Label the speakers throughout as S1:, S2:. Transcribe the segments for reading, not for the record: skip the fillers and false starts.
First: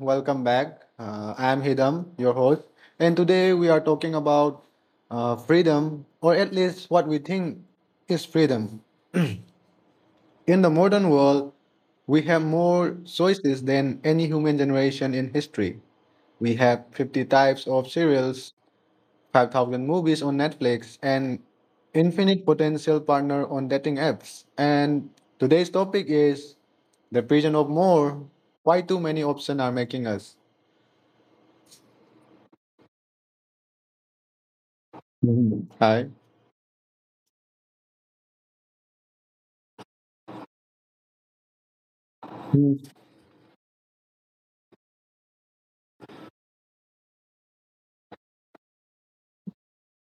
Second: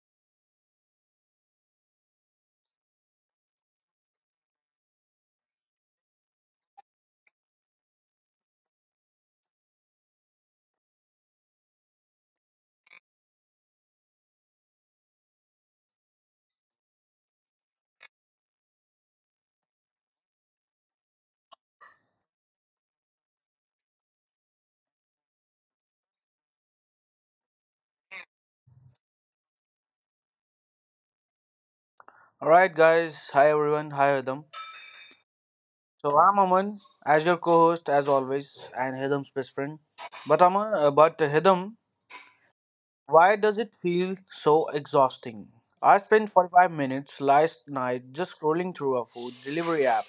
S1: welcome back. I am Hidam, your host, and today we are talking about freedom, or at least what we think is freedom. In the modern world, we have more choices than any human generation in history. We have 50 types of cereals, 5,000 movies on Netflix, and infinite potential partner on dating apps. And today's topic is the prison of more, why too many options are making us.
S2: All right, guys. Hi, everyone. Hi, Adam.
S1: Mhm. Hi.
S2: So I'm Aman, as your co-host, as always, and Hidam's best friend. But Aman, but Hidam, why does it feel so exhausting? I spent 45 minutes last night just scrolling through a food delivery app.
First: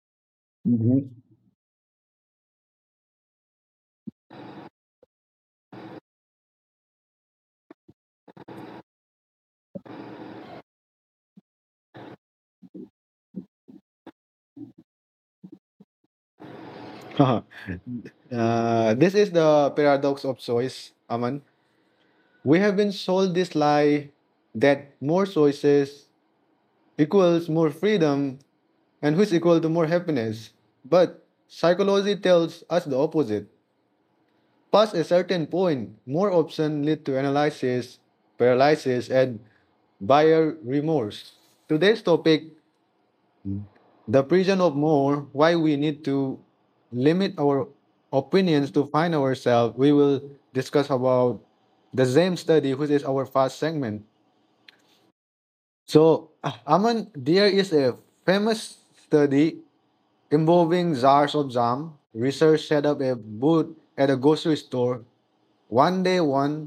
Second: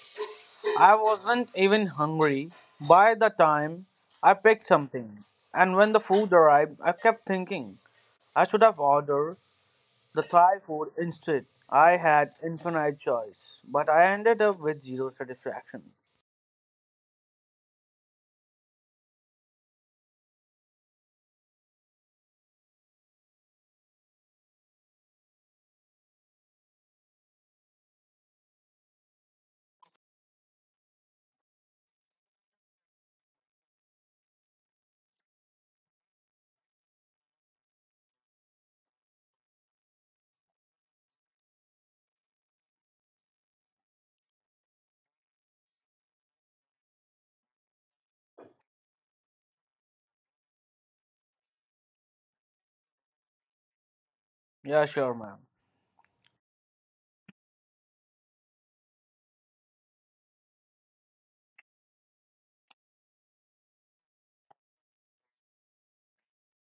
S2: I
S1: Mhm.
S2: wasn't even hungry by the time I picked something, and when the food arrived, I kept thinking I should have ordered the Thai food instead. I had infinite choice, but I ended up with zero satisfaction.
S1: This is the paradox of choice, Aman. We have been sold this lie that more choices equals more freedom and which equal to more happiness. But psychology tells us the opposite. Past a certain point, more options lead to analysis, paralysis, and buyer remorse. Today's topic, the prison of more, why we need to limit our opinions to find ourselves. We will discuss about the same study, which is our first segment.
S2: Yeah, sure, ma'am.
S1: So Aman, there is a famous study involving jars of jam. Research set up a booth at a grocery store. One day one,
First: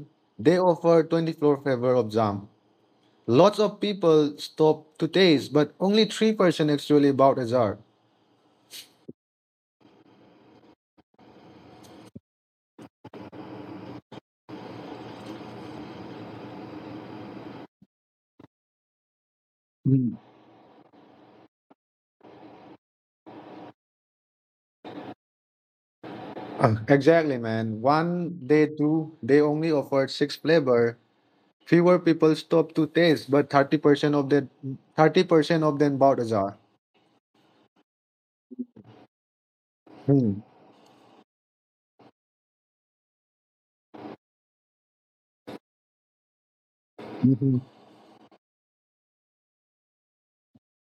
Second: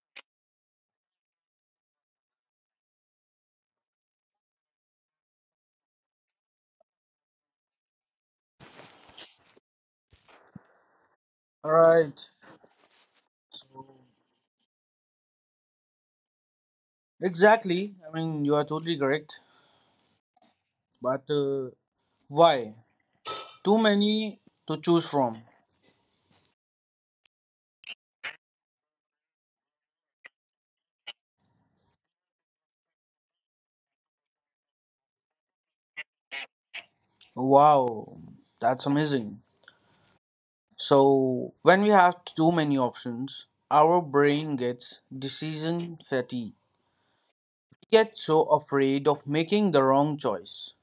S1: they offer 24 flavor of jam. Lots of people stop to taste, but only 3% actually bought a jar.
S2: Alright. Exactly. I mean, you are totally correct. But why? Too many to choose from.
S1: Exactly, man. One day, two, they only offered six flavor. Fewer people stopped to taste, but 30% of the 30% of them bought a jar.
S2: Wow, that's amazing.
S1: Hmm.
S2: So, when we have too many options, our brain gets decision fatigue.
S1: Mhm.
S2: We get so afraid of making the wrong choice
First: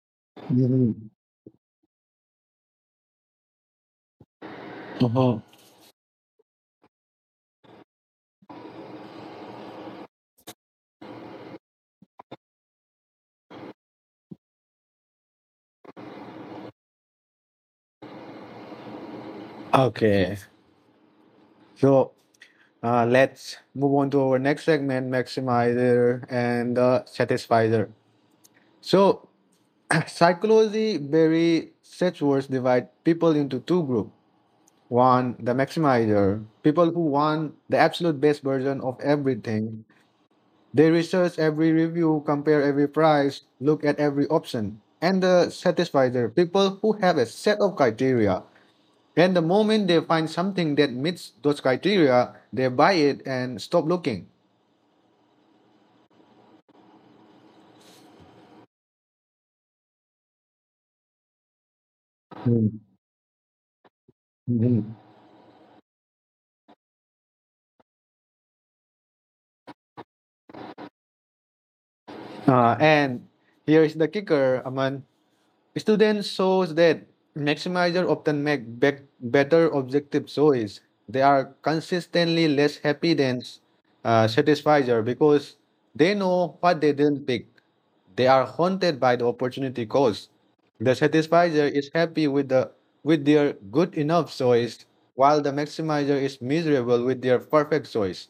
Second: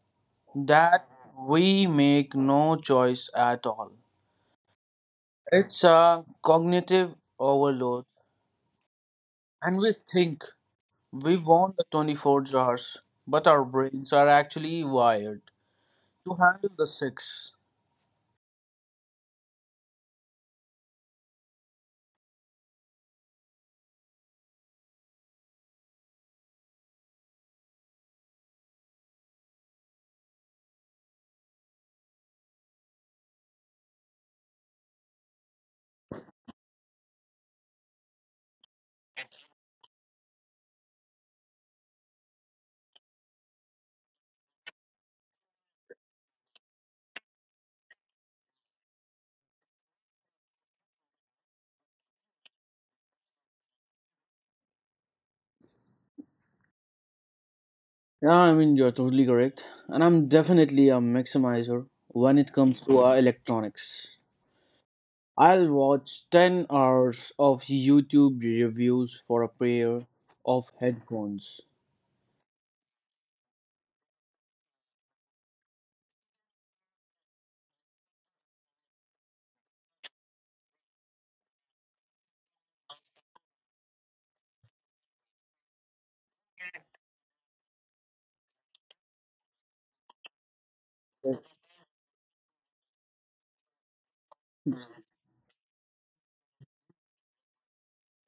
S2: that
S1: Mhm.
S2: we make no choice at all.
S1: Uh-huh.
S2: It's a cognitive overload, and we think we want the 24 hours, but our brains are actually wired to handle the six.
S1: Okay, so let's move on to our next segment, maximizer and satisfizer. So psychology very such words divide people into two groups. One, the maximizer, people who want the absolute best version of everything. They research every review, compare every price, look at every option, and satisfy their people who have a set of criteria. And the moment they find something that meets those criteria, they buy it and stop looking.
S2: Yeah, I mean, you're totally correct. And I'm definitely a maximizer when it
S1: Mm,
S2: comes to electronics.
S1: mhm.
S2: I'll watch 10 hours of YouTube reviews for a pair of headphones.
S1: And here is the kicker, Aman. Students shows that maximizers often make better objective choice. They are consistently less happy than satisfier because they know what they didn't pick. They are haunted by the opportunity cost. The satisfier is happy with the with their good enough choice, while the maximizer is miserable with their perfect choice.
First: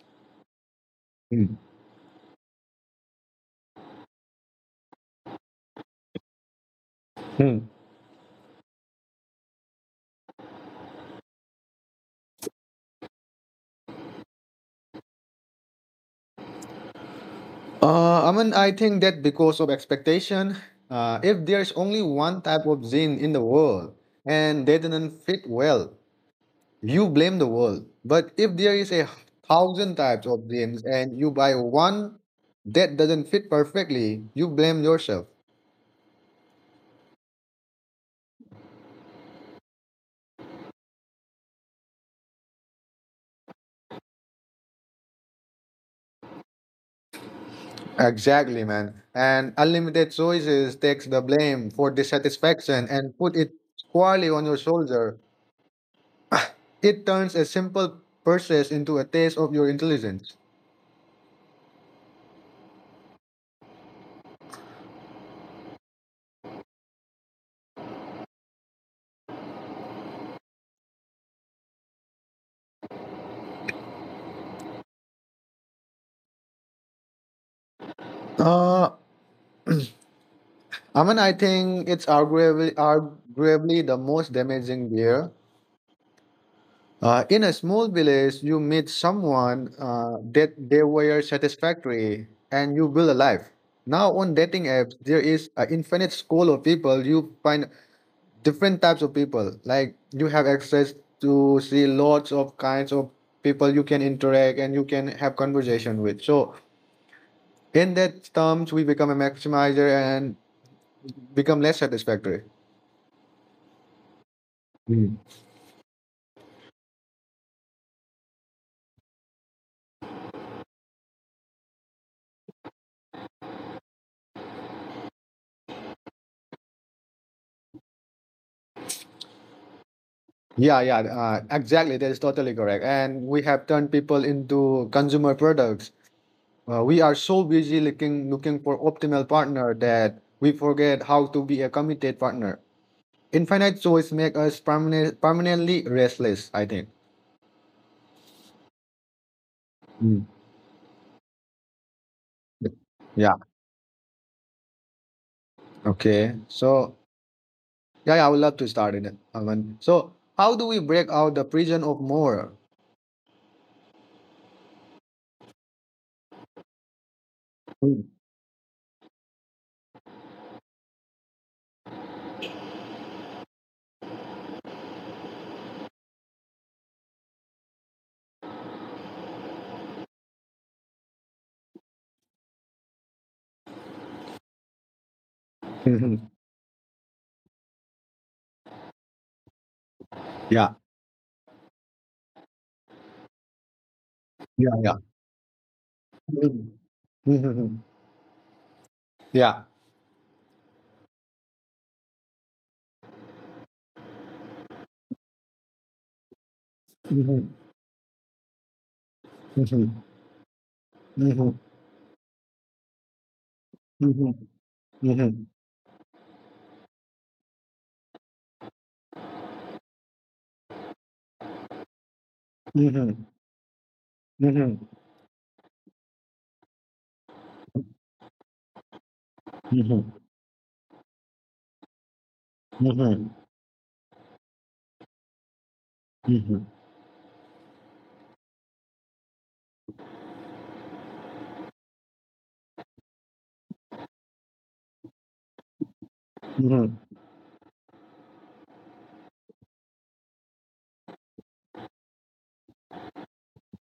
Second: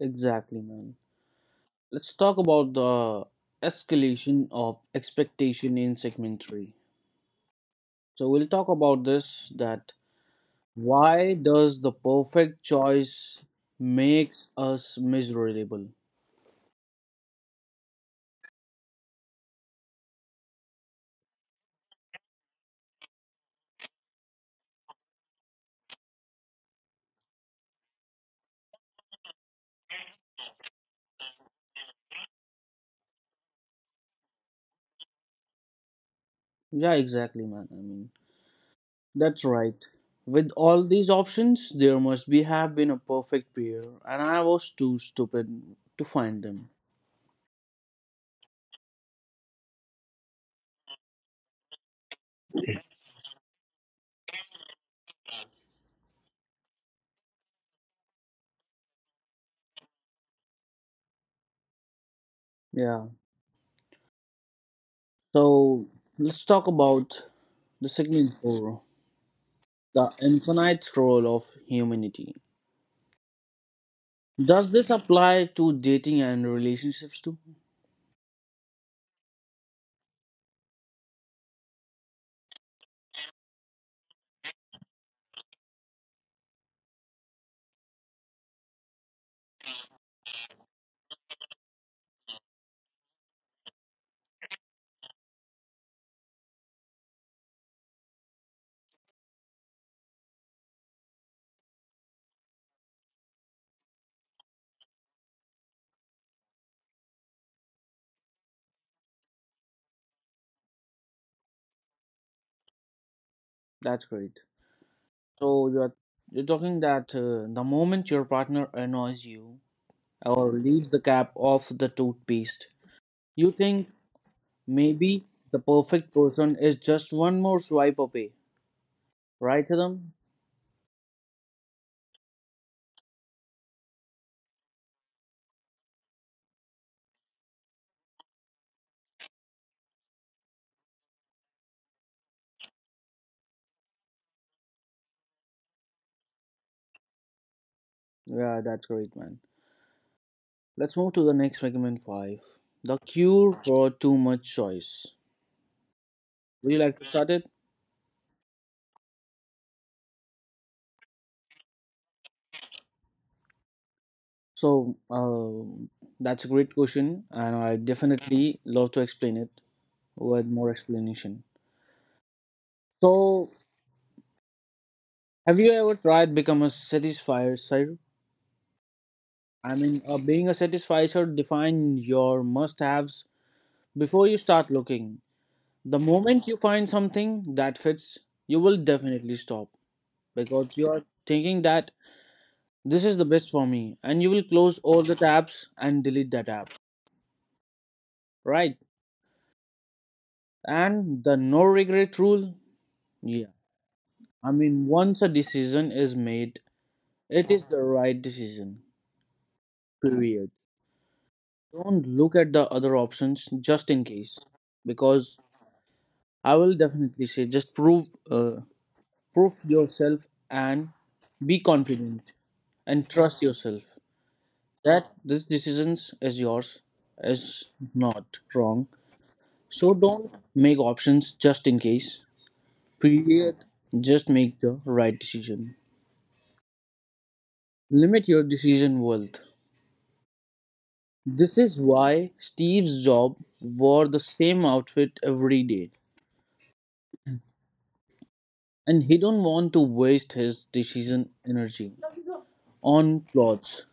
S2: Exactly, man.
S1: Hmm.
S2: Let's talk about the escalation of expectation in segment three.
S1: Hmm.
S2: So we'll talk about this, that why does the perfect choice makes us miserable?
S1: I mean, I think that because of expectation, if there's only one type of zine in the world and they didn't fit well, you blame the world. But if there is a thousand types of zines and you buy one that doesn't fit perfectly, you blame yourself.
S2: Yeah, exactly, man. I mean, that's right. With all these options, there must be have been a perfect pair, and I was too stupid to find them.
S1: Exactly, man. And unlimited choices takes the blame for dissatisfaction and put it squarely on your shoulder. It turns a simple purchase into a taste of your intelligence.
S2: Yeah. So let's talk about the segment four, the infinite scroll of humanity. Does this apply to dating and relationships too?
S1: Uh, I mean, I think it's arguably the most damaging beer. In a small village, you meet someone that they were satisfactory and you will alive. Now on dating apps, there is an infinite school of people. You find different types of people. Like you have access to see lots of kinds of people you can interact and you can have conversation with. So in that terms, we become a maximizer and become less satisfactory.
S2: That's great. So you're talking that the moment your partner annoys you or leaves the cap off the toothpaste, you think maybe the perfect person is just one more swipe away, right, Adam?
S1: Yeah, yeah, exactly. That is totally correct. And we have turned people into consumer products. We are so busy looking for optimal partner that we forget how to be a committed partner. Infinite choice make us permanently restless. I think.
S2: Yeah, that's great, man.
S1: Mm.
S2: Let's move to the next segment five: the
S1: Yeah.
S2: cure for too much choice.
S1: Okay.
S2: Would you like
S1: So
S2: to start it?
S1: yeah, yeah, I would love to start it, Aman. So how do we break out the prison of more?
S2: So that's a great question, and I
S1: Mm.
S2: definitely love to explain it with more explanation. So have you ever tried become a satisfier, sir? I mean, being a satisfier define your must-haves before you start looking. The
S1: Mhm.
S2: moment you find something that fits, you will definitely stop
S1: Yeah.
S2: because you are thinking that this is the best for me, and you will
S1: Yeah.
S2: close
S1: Yeah.
S2: all the tabs and delete that app,
S1: Mhm.
S2: right?
S1: yeah.
S2: And the no regret rule, yeah. I mean, once a decision is made, it is the right decision. Period. Don't look at the other options just in
S1: Mhm,
S2: case, because
S1: mhm,
S2: I will definitely say just prove yourself and be confident and
S1: mhm,
S2: trust yourself
S1: mhm, mhm,
S2: that this decisions is yours is not wrong.
S1: mhm,
S2: So
S1: mhm,
S2: don't make options just in case.
S1: mhm,
S2: Period. Just make the right decision. Limit your decision worth. This is why Steve's job wore the same outfit every day,
S1: mhm,
S2: and he don't want to waste his decision energy on plots.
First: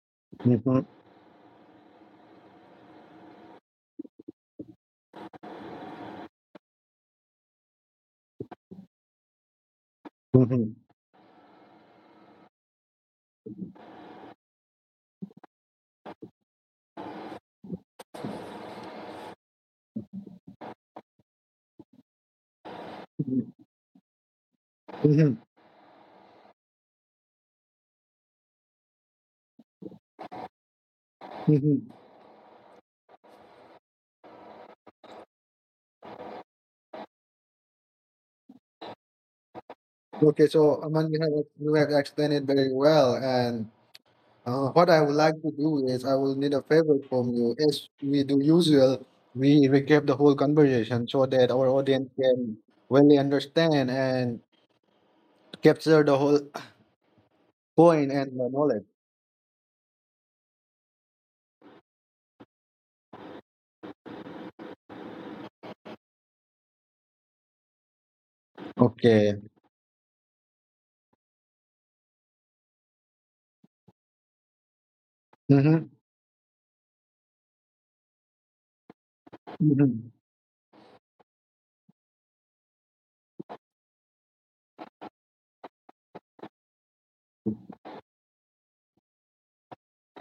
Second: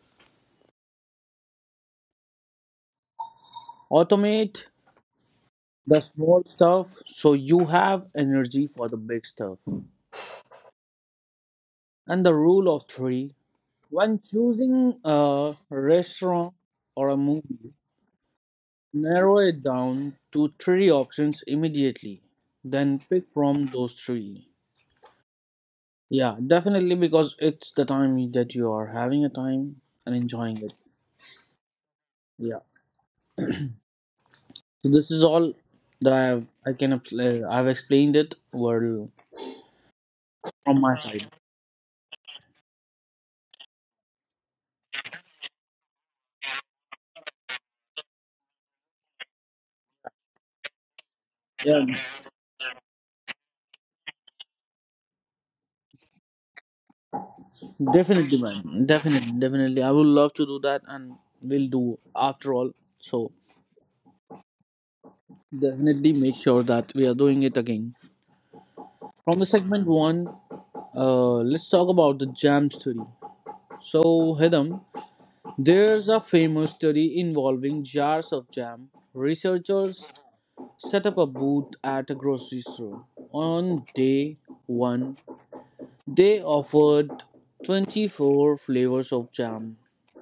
S2: Automate the small stuff so you have energy for the big stuff.
S1: mhm,
S2: And the rule of three: when choosing a restaurant or a movie, narrow it down to three options immediately. Then pick from those three.
S1: mhm,
S2: Yeah, definitely because it's the time that you are having a time and enjoying it.
S1: mhm.
S2: Yeah. So this is all that I have. I've explained it well
S1: Okay,
S2: from
S1: so
S2: my
S1: Aman,
S2: side.
S1: you have explained it very well, and what I would like to do is I will need a favor from you. As we do usual, we recap the whole conversation so that our
S2: Yeah,
S1: audience can really understand and capture the whole point and
S2: definitely,
S1: the
S2: man.
S1: knowledge.
S2: Definitely. I would love to do that, and we'll do after all. So definitely make sure that we are doing it again. From
S1: Okay.
S2: the segment one, let's talk about the jam study. So Hidam,
S1: Mm-hmm.
S2: there's a famous study involving jars of jam. Researchers set up a booth at a grocery store on day one. They offered 24 flavors of jam.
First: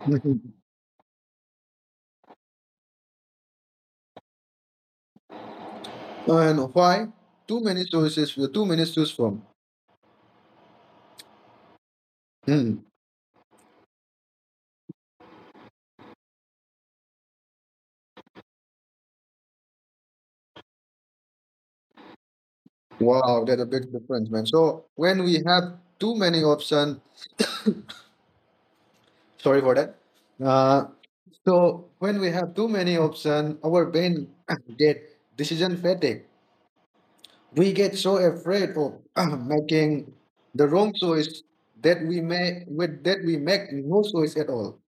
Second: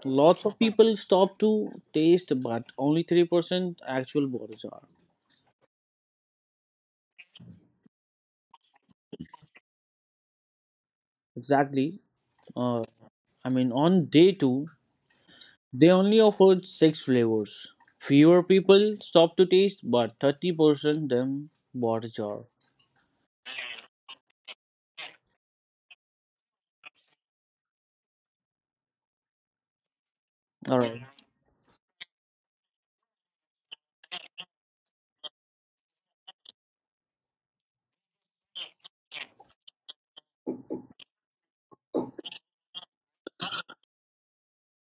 S2: Lots of people stopped to taste, but only 3% actual bought are.
S1: And why? Too many choices, too many to choose from.
S2: Exactly.
S1: Hmm.
S2: Uh, I mean, on day two, they only offered six flavors. Fewer people stopped to taste, but 30% them bought a jar.
S1: Wow, that's a big difference, man. So when we have too many options, sorry for that.
S2: All
S1: Uh,
S2: right,
S1: so when we have too many options, our brain get decision fatigue. We get so afraid of making the wrong choice that we may with that we make no choice at all.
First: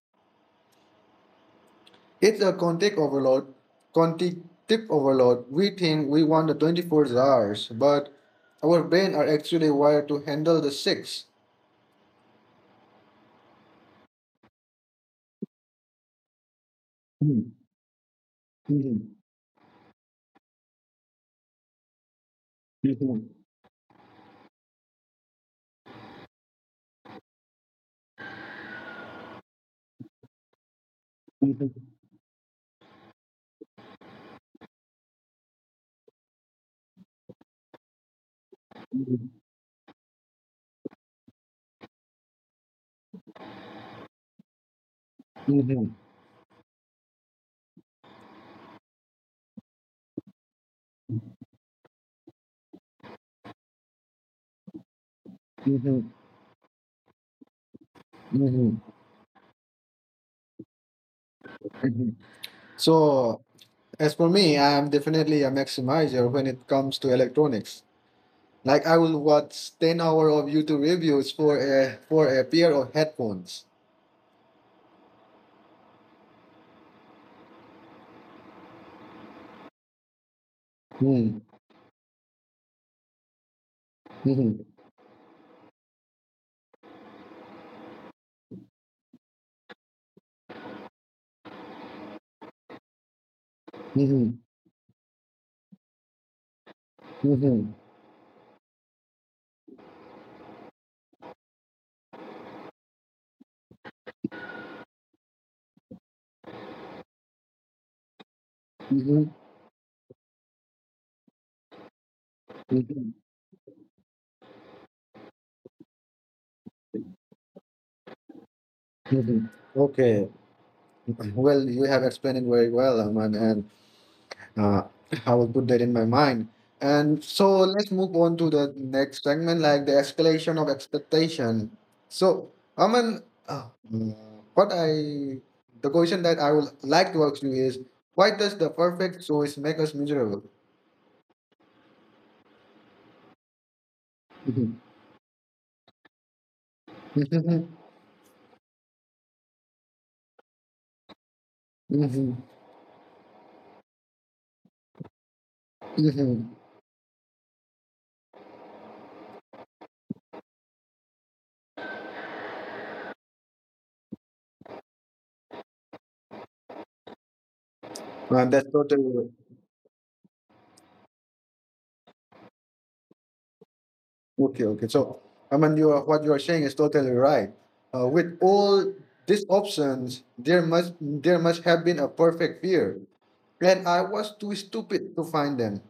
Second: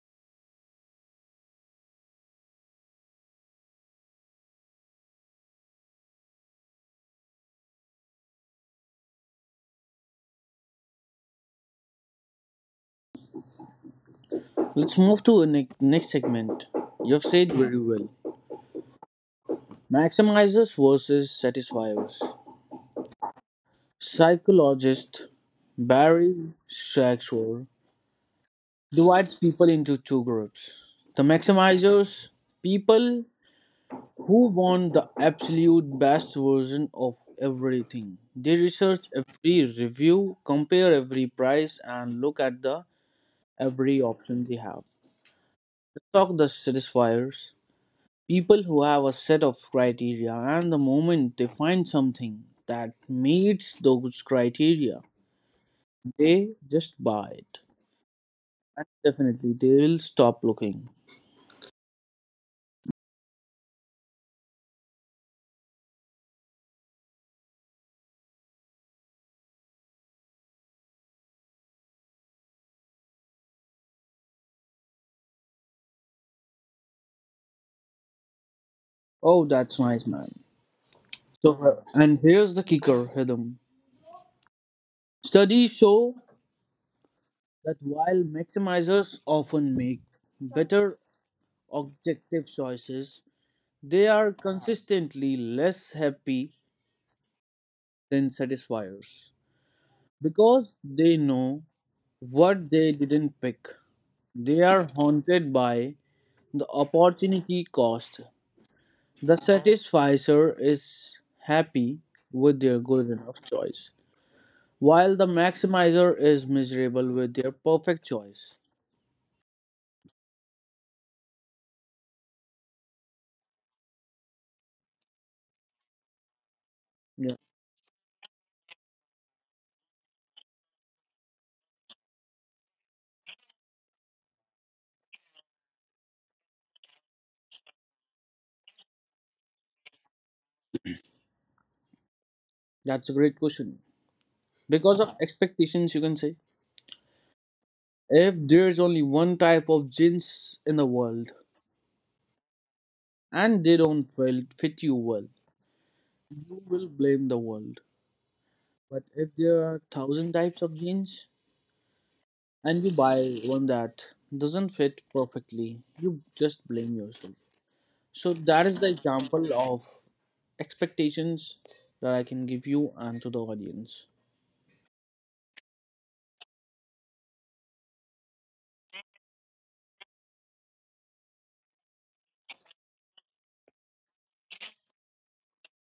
S1: It's a context overload. Cognitive overload. We think we want the 24 hours, but our brain are actually wired to handle the six.
S2: let's move to the next segment. You've said
S1: Mhm,
S2: very well.
S1: mhm,
S2: Maximizers versus satisfiers.
S1: mhm,
S2: Psychologist Barry Schweitzer divides people into two groups, the
S1: mhm,
S2: maximizers, people who want the absolute best version of everything. They research
S1: mhm,
S2: every review, compare every price, and look at the every option they have.
S1: mhm,
S2: The Stock the satisfiers, people who have a set of criteria, and the moment they find something that meets those criteria,
S1: mhm,
S2: they just buy it.
S1: mhm,
S2: Definitely, they will stop looking.
S1: mhm. So, as for me, I am definitely a maximizer when it comes to electronics. Like I will watch 10 hour of YouTube reviews for a pair of headphones.
S2: Oh, that's nice, man.
S1: Mhm,
S2: So, and here's the kicker, Hidam.
S1: mhm,
S2: Studies show that while maximizers often make better objective choices, they are
S1: mhm,
S2: consistently less happy
S1: mhm,
S2: than satisfiers because they know what they didn't pick. They are haunted by the opportunity cost.
S1: mhm,
S2: The satisficer is happy with their
S1: mhm.
S2: good enough choice while the maximizer is miserable with their perfect choice.
S1: Mhm. Okay. Well, you have explained it very well, Aman, and uh, I will put that in my mind. And
S2: Yeah,
S1: so let's move on to the next segment, like the escalation of expectation. So, Aman, what I, the question that I would like to ask you is, why does the perfect choice make us miserable?
S2: that's a great question.
S1: Mhm.
S2: Because of expectations, you can say.
S1: Mhm.
S2: If there's only one type of jeans in the world
S1: Mhm.
S2: and they don't well fit you well,
S1: Mhm.
S2: you will blame the world. But if there are thousand types of jeans and you buy one that doesn't fit perfectly, you just blame yourself. So
S1: That's
S2: that
S1: so
S2: is the
S1: true.
S2: example of expectations that I can give you and to the audience.
S1: Okay, okay. So, I mean, what you are saying is totally right. With all these options, there must have been a perfect fear, and I was too stupid to find them.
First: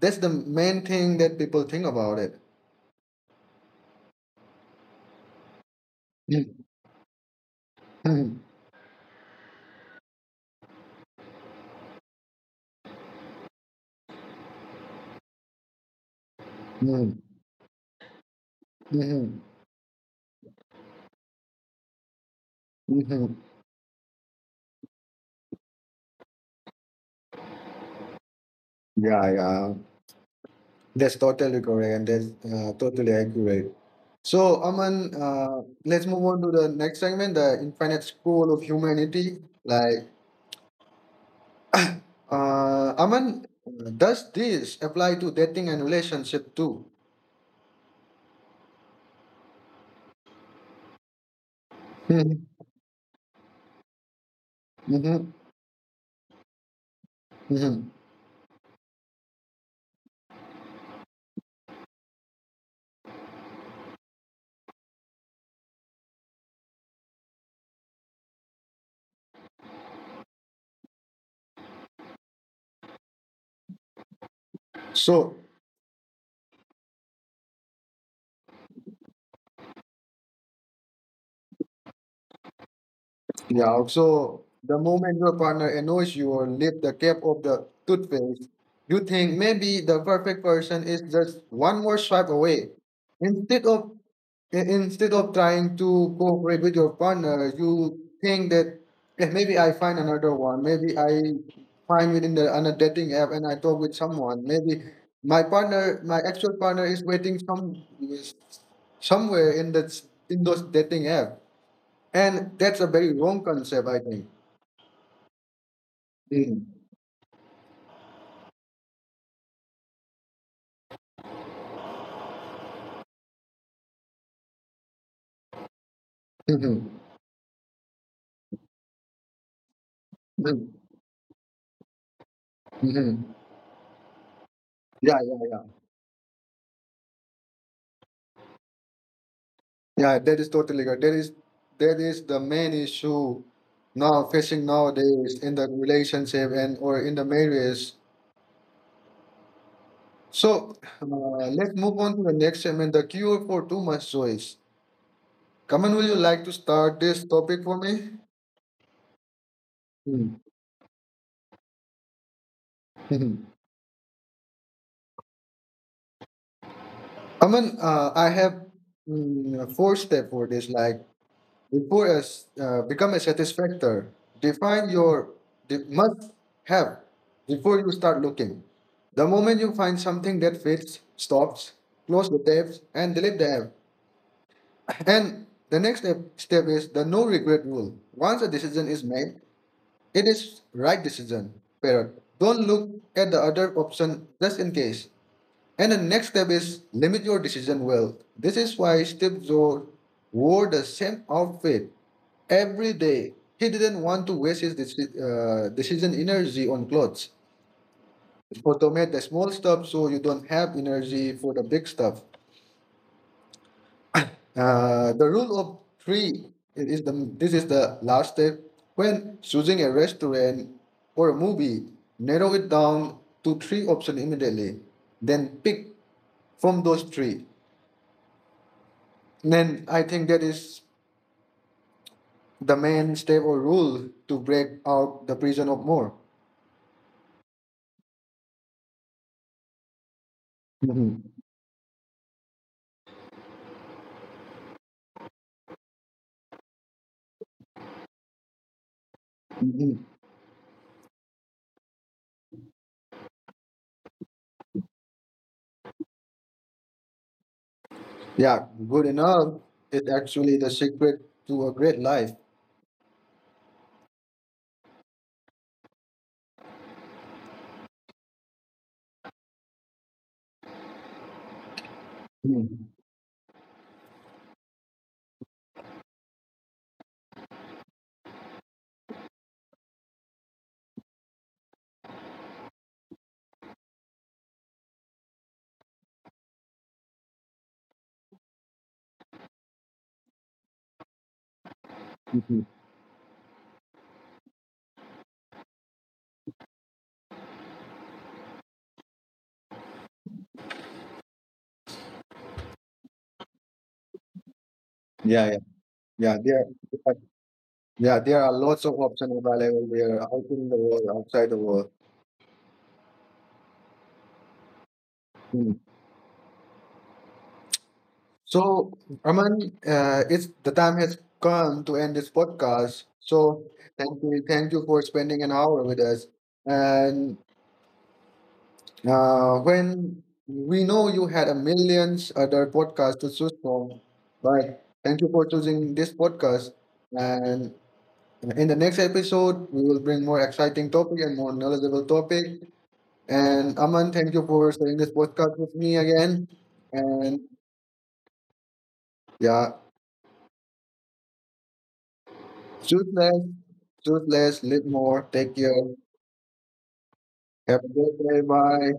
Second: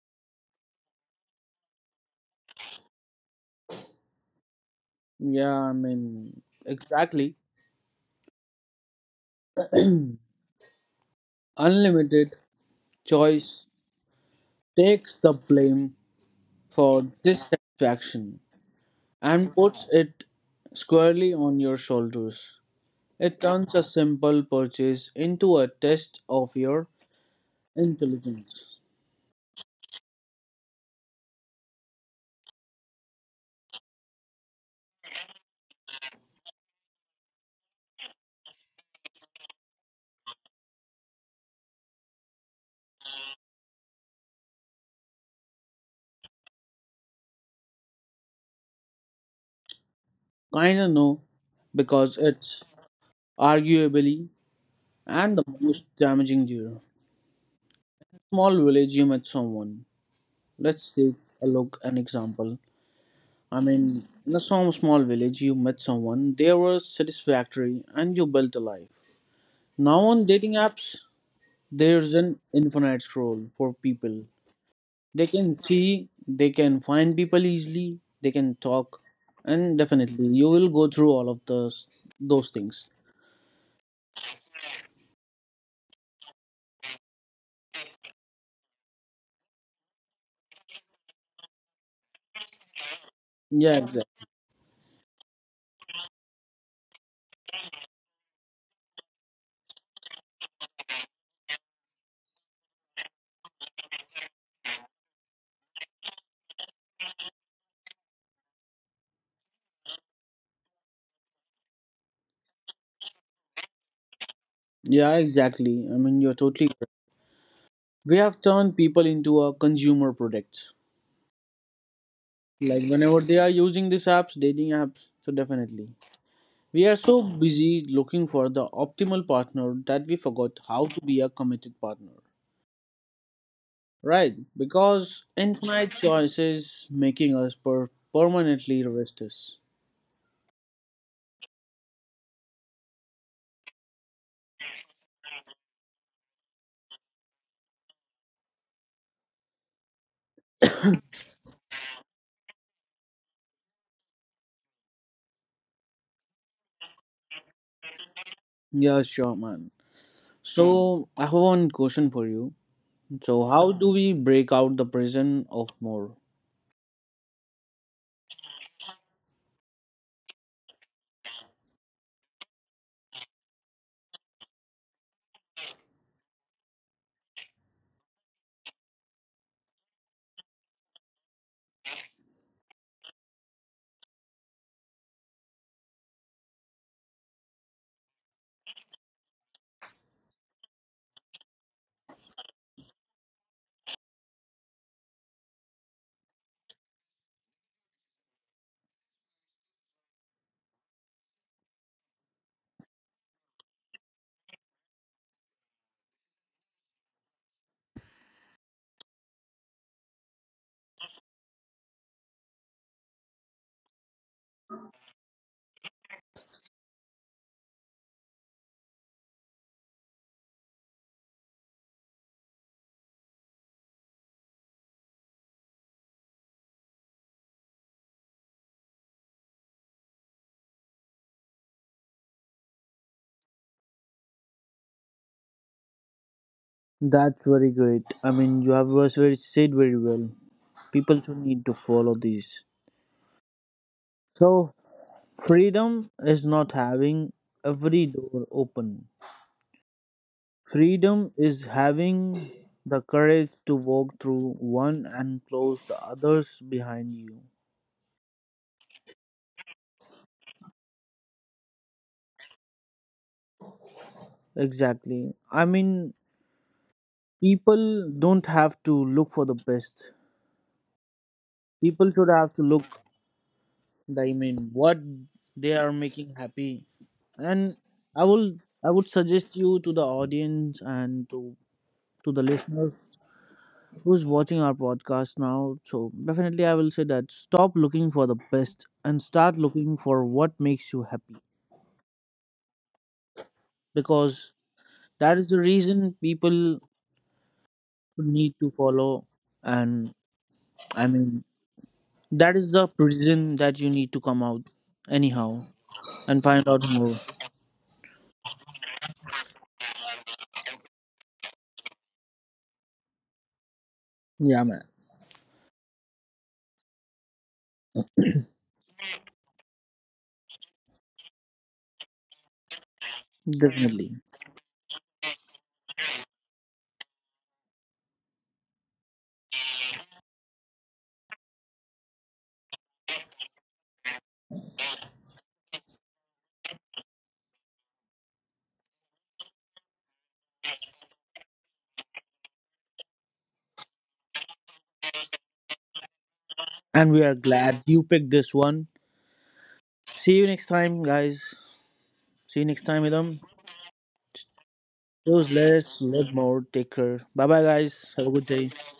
S1: That's the main thing that people think about it.
S2: Yeah, I mean, exactly.
S1: Mhm,
S2: Unlimited choice takes the blame for
S1: mhm,
S2: dissatisfaction
S1: mhm,
S2: and puts it squarely on your shoulders.
S1: mhm.
S2: It turns a simple purchase into a test of your intelligence.
S1: Yeah, yeah, that's totally correct and that's totally accurate. So, Aman, let's move on to the next segment, the infinite school of humanity. Like, Aman, does this apply to dating and relationship too?
S2: Kinda no, because it's
S1: Hmm.
S2: arguably
S1: Hmm.
S2: and the most damaging deer.
S1: Hmm.
S2: Small village, you met someone. Let's take a look an example. I mean, in a some small village, you met someone, they were satisfactory, and you built a life. Now on dating apps, there's an infinite scroll for people. They
S1: So,
S2: can see, they can find people easily, they can talk, and definitely you will go through all of those things.
S1: yeah, also, the moment your partner annoys you or lift the cap of the toothpaste, you think maybe the perfect person is just one more swipe away. Instead
S2: Yeah,
S1: of
S2: exactly.
S1: Instead of trying to cooperate with your partner, you think that, "Eh, maybe I find another one, maybe I find within the on a dating app and I talk with someone. Maybe my actual partner, is waiting somewhere in that in those dating app. And that's a very wrong concept, I think."
S2: Yeah, exactly. I mean, you're
S1: Mm.
S2: totally correct. We have turned people into a consumer products. Like whenever they are using these apps, dating apps, so definitely. We are
S1: Mhm.
S2: so busy looking for the optimal partner that we forgot
S1: Mm.
S2: how to be a committed partner.
S1: Mhm.
S2: Right,
S1: Yeah,
S2: because
S1: yeah, yeah.
S2: infinite choices making us permanently restless.
S1: Yeah, that is totally correct. That is the main issue now facing nowadays in the relationship and or in the marriage. So let's move on to the next segment, the cure for too much choice. Kaman, would you like to start this topic for me?
S2: Yeah, sure, man.
S1: Mm.
S2: So, I have one question for you.
S1: Mhm.
S2: So, how do we break out the prison of more?
S1: Aman, I have a four step for this. Like, before a s become a satisfactor, define your must have before you start looking. The moment you find something that fits, stops, close the tabs and delete the app. And the next step is the no regret rule. Once a decision is made, it is right decision. Period. Don't look at the other option just in case. And the next step is limit your decision wealth. This is why Steve Jobs wore the same outfit every day. He didn't want to waste his decision energy on clothes. Automate the small stuff so you don't have energy for the big stuff. The rule of three it is the this is the last step. When choosing a restaurant or a movie, narrow it down to three options immediately. Then pick from those three. Then I think that is the main step or rule to break out the prison of more.
S2: That's very great. I mean, you have was very said very well. People
S1: Mhm.
S2: too need to follow these. So, freedom is not having every door open.
S1: Mhm.
S2: Freedom is having the courage to walk through one and close the others behind you.
S1: Yeah, good enough is actually the secret to a great life.
S2: Exactly. I mean, people don't have to look for the best. People should have to look,
S1: Mhm.
S2: I mean, what they are making happy. And I will, I would suggest you to the audience and to the listeners who's watching our podcast now. So definitely, I will say that stop looking for the best and start looking for what makes you happy,
S1: Mhm.
S2: because that is the reason people need to follow, and I mean that is the prison that you need to come out
S1: Yeah, yeah,
S2: anyhow
S1: yeah.
S2: and find out more.
S1: Yeah, there are lots of options available there, out in the world, outside the world.
S2: Yeah, man,
S1: Mhm. So, Aman, it's the time has come to end this podcast. So,
S2: definitely,
S1: thank you for spending an hour with us, and when we know you had a millions other podcasts to choose from, but thank you for choosing this podcast. And in the next episode, we will bring more exciting topic and more knowledgeable topic. And Aman, thank you for sharing this podcast with me again.
S2: and we are
S1: And
S2: glad you picked this one.
S1: yeah,
S2: See you next time, guys. See you next time,
S1: choose
S2: Idam.
S1: less, choose less, live more.
S2: Those
S1: Take care.
S2: less let more, take care. Bye bye,
S1: Have a
S2: guys,
S1: good
S2: have a
S1: day.
S2: good day.
S1: Bye.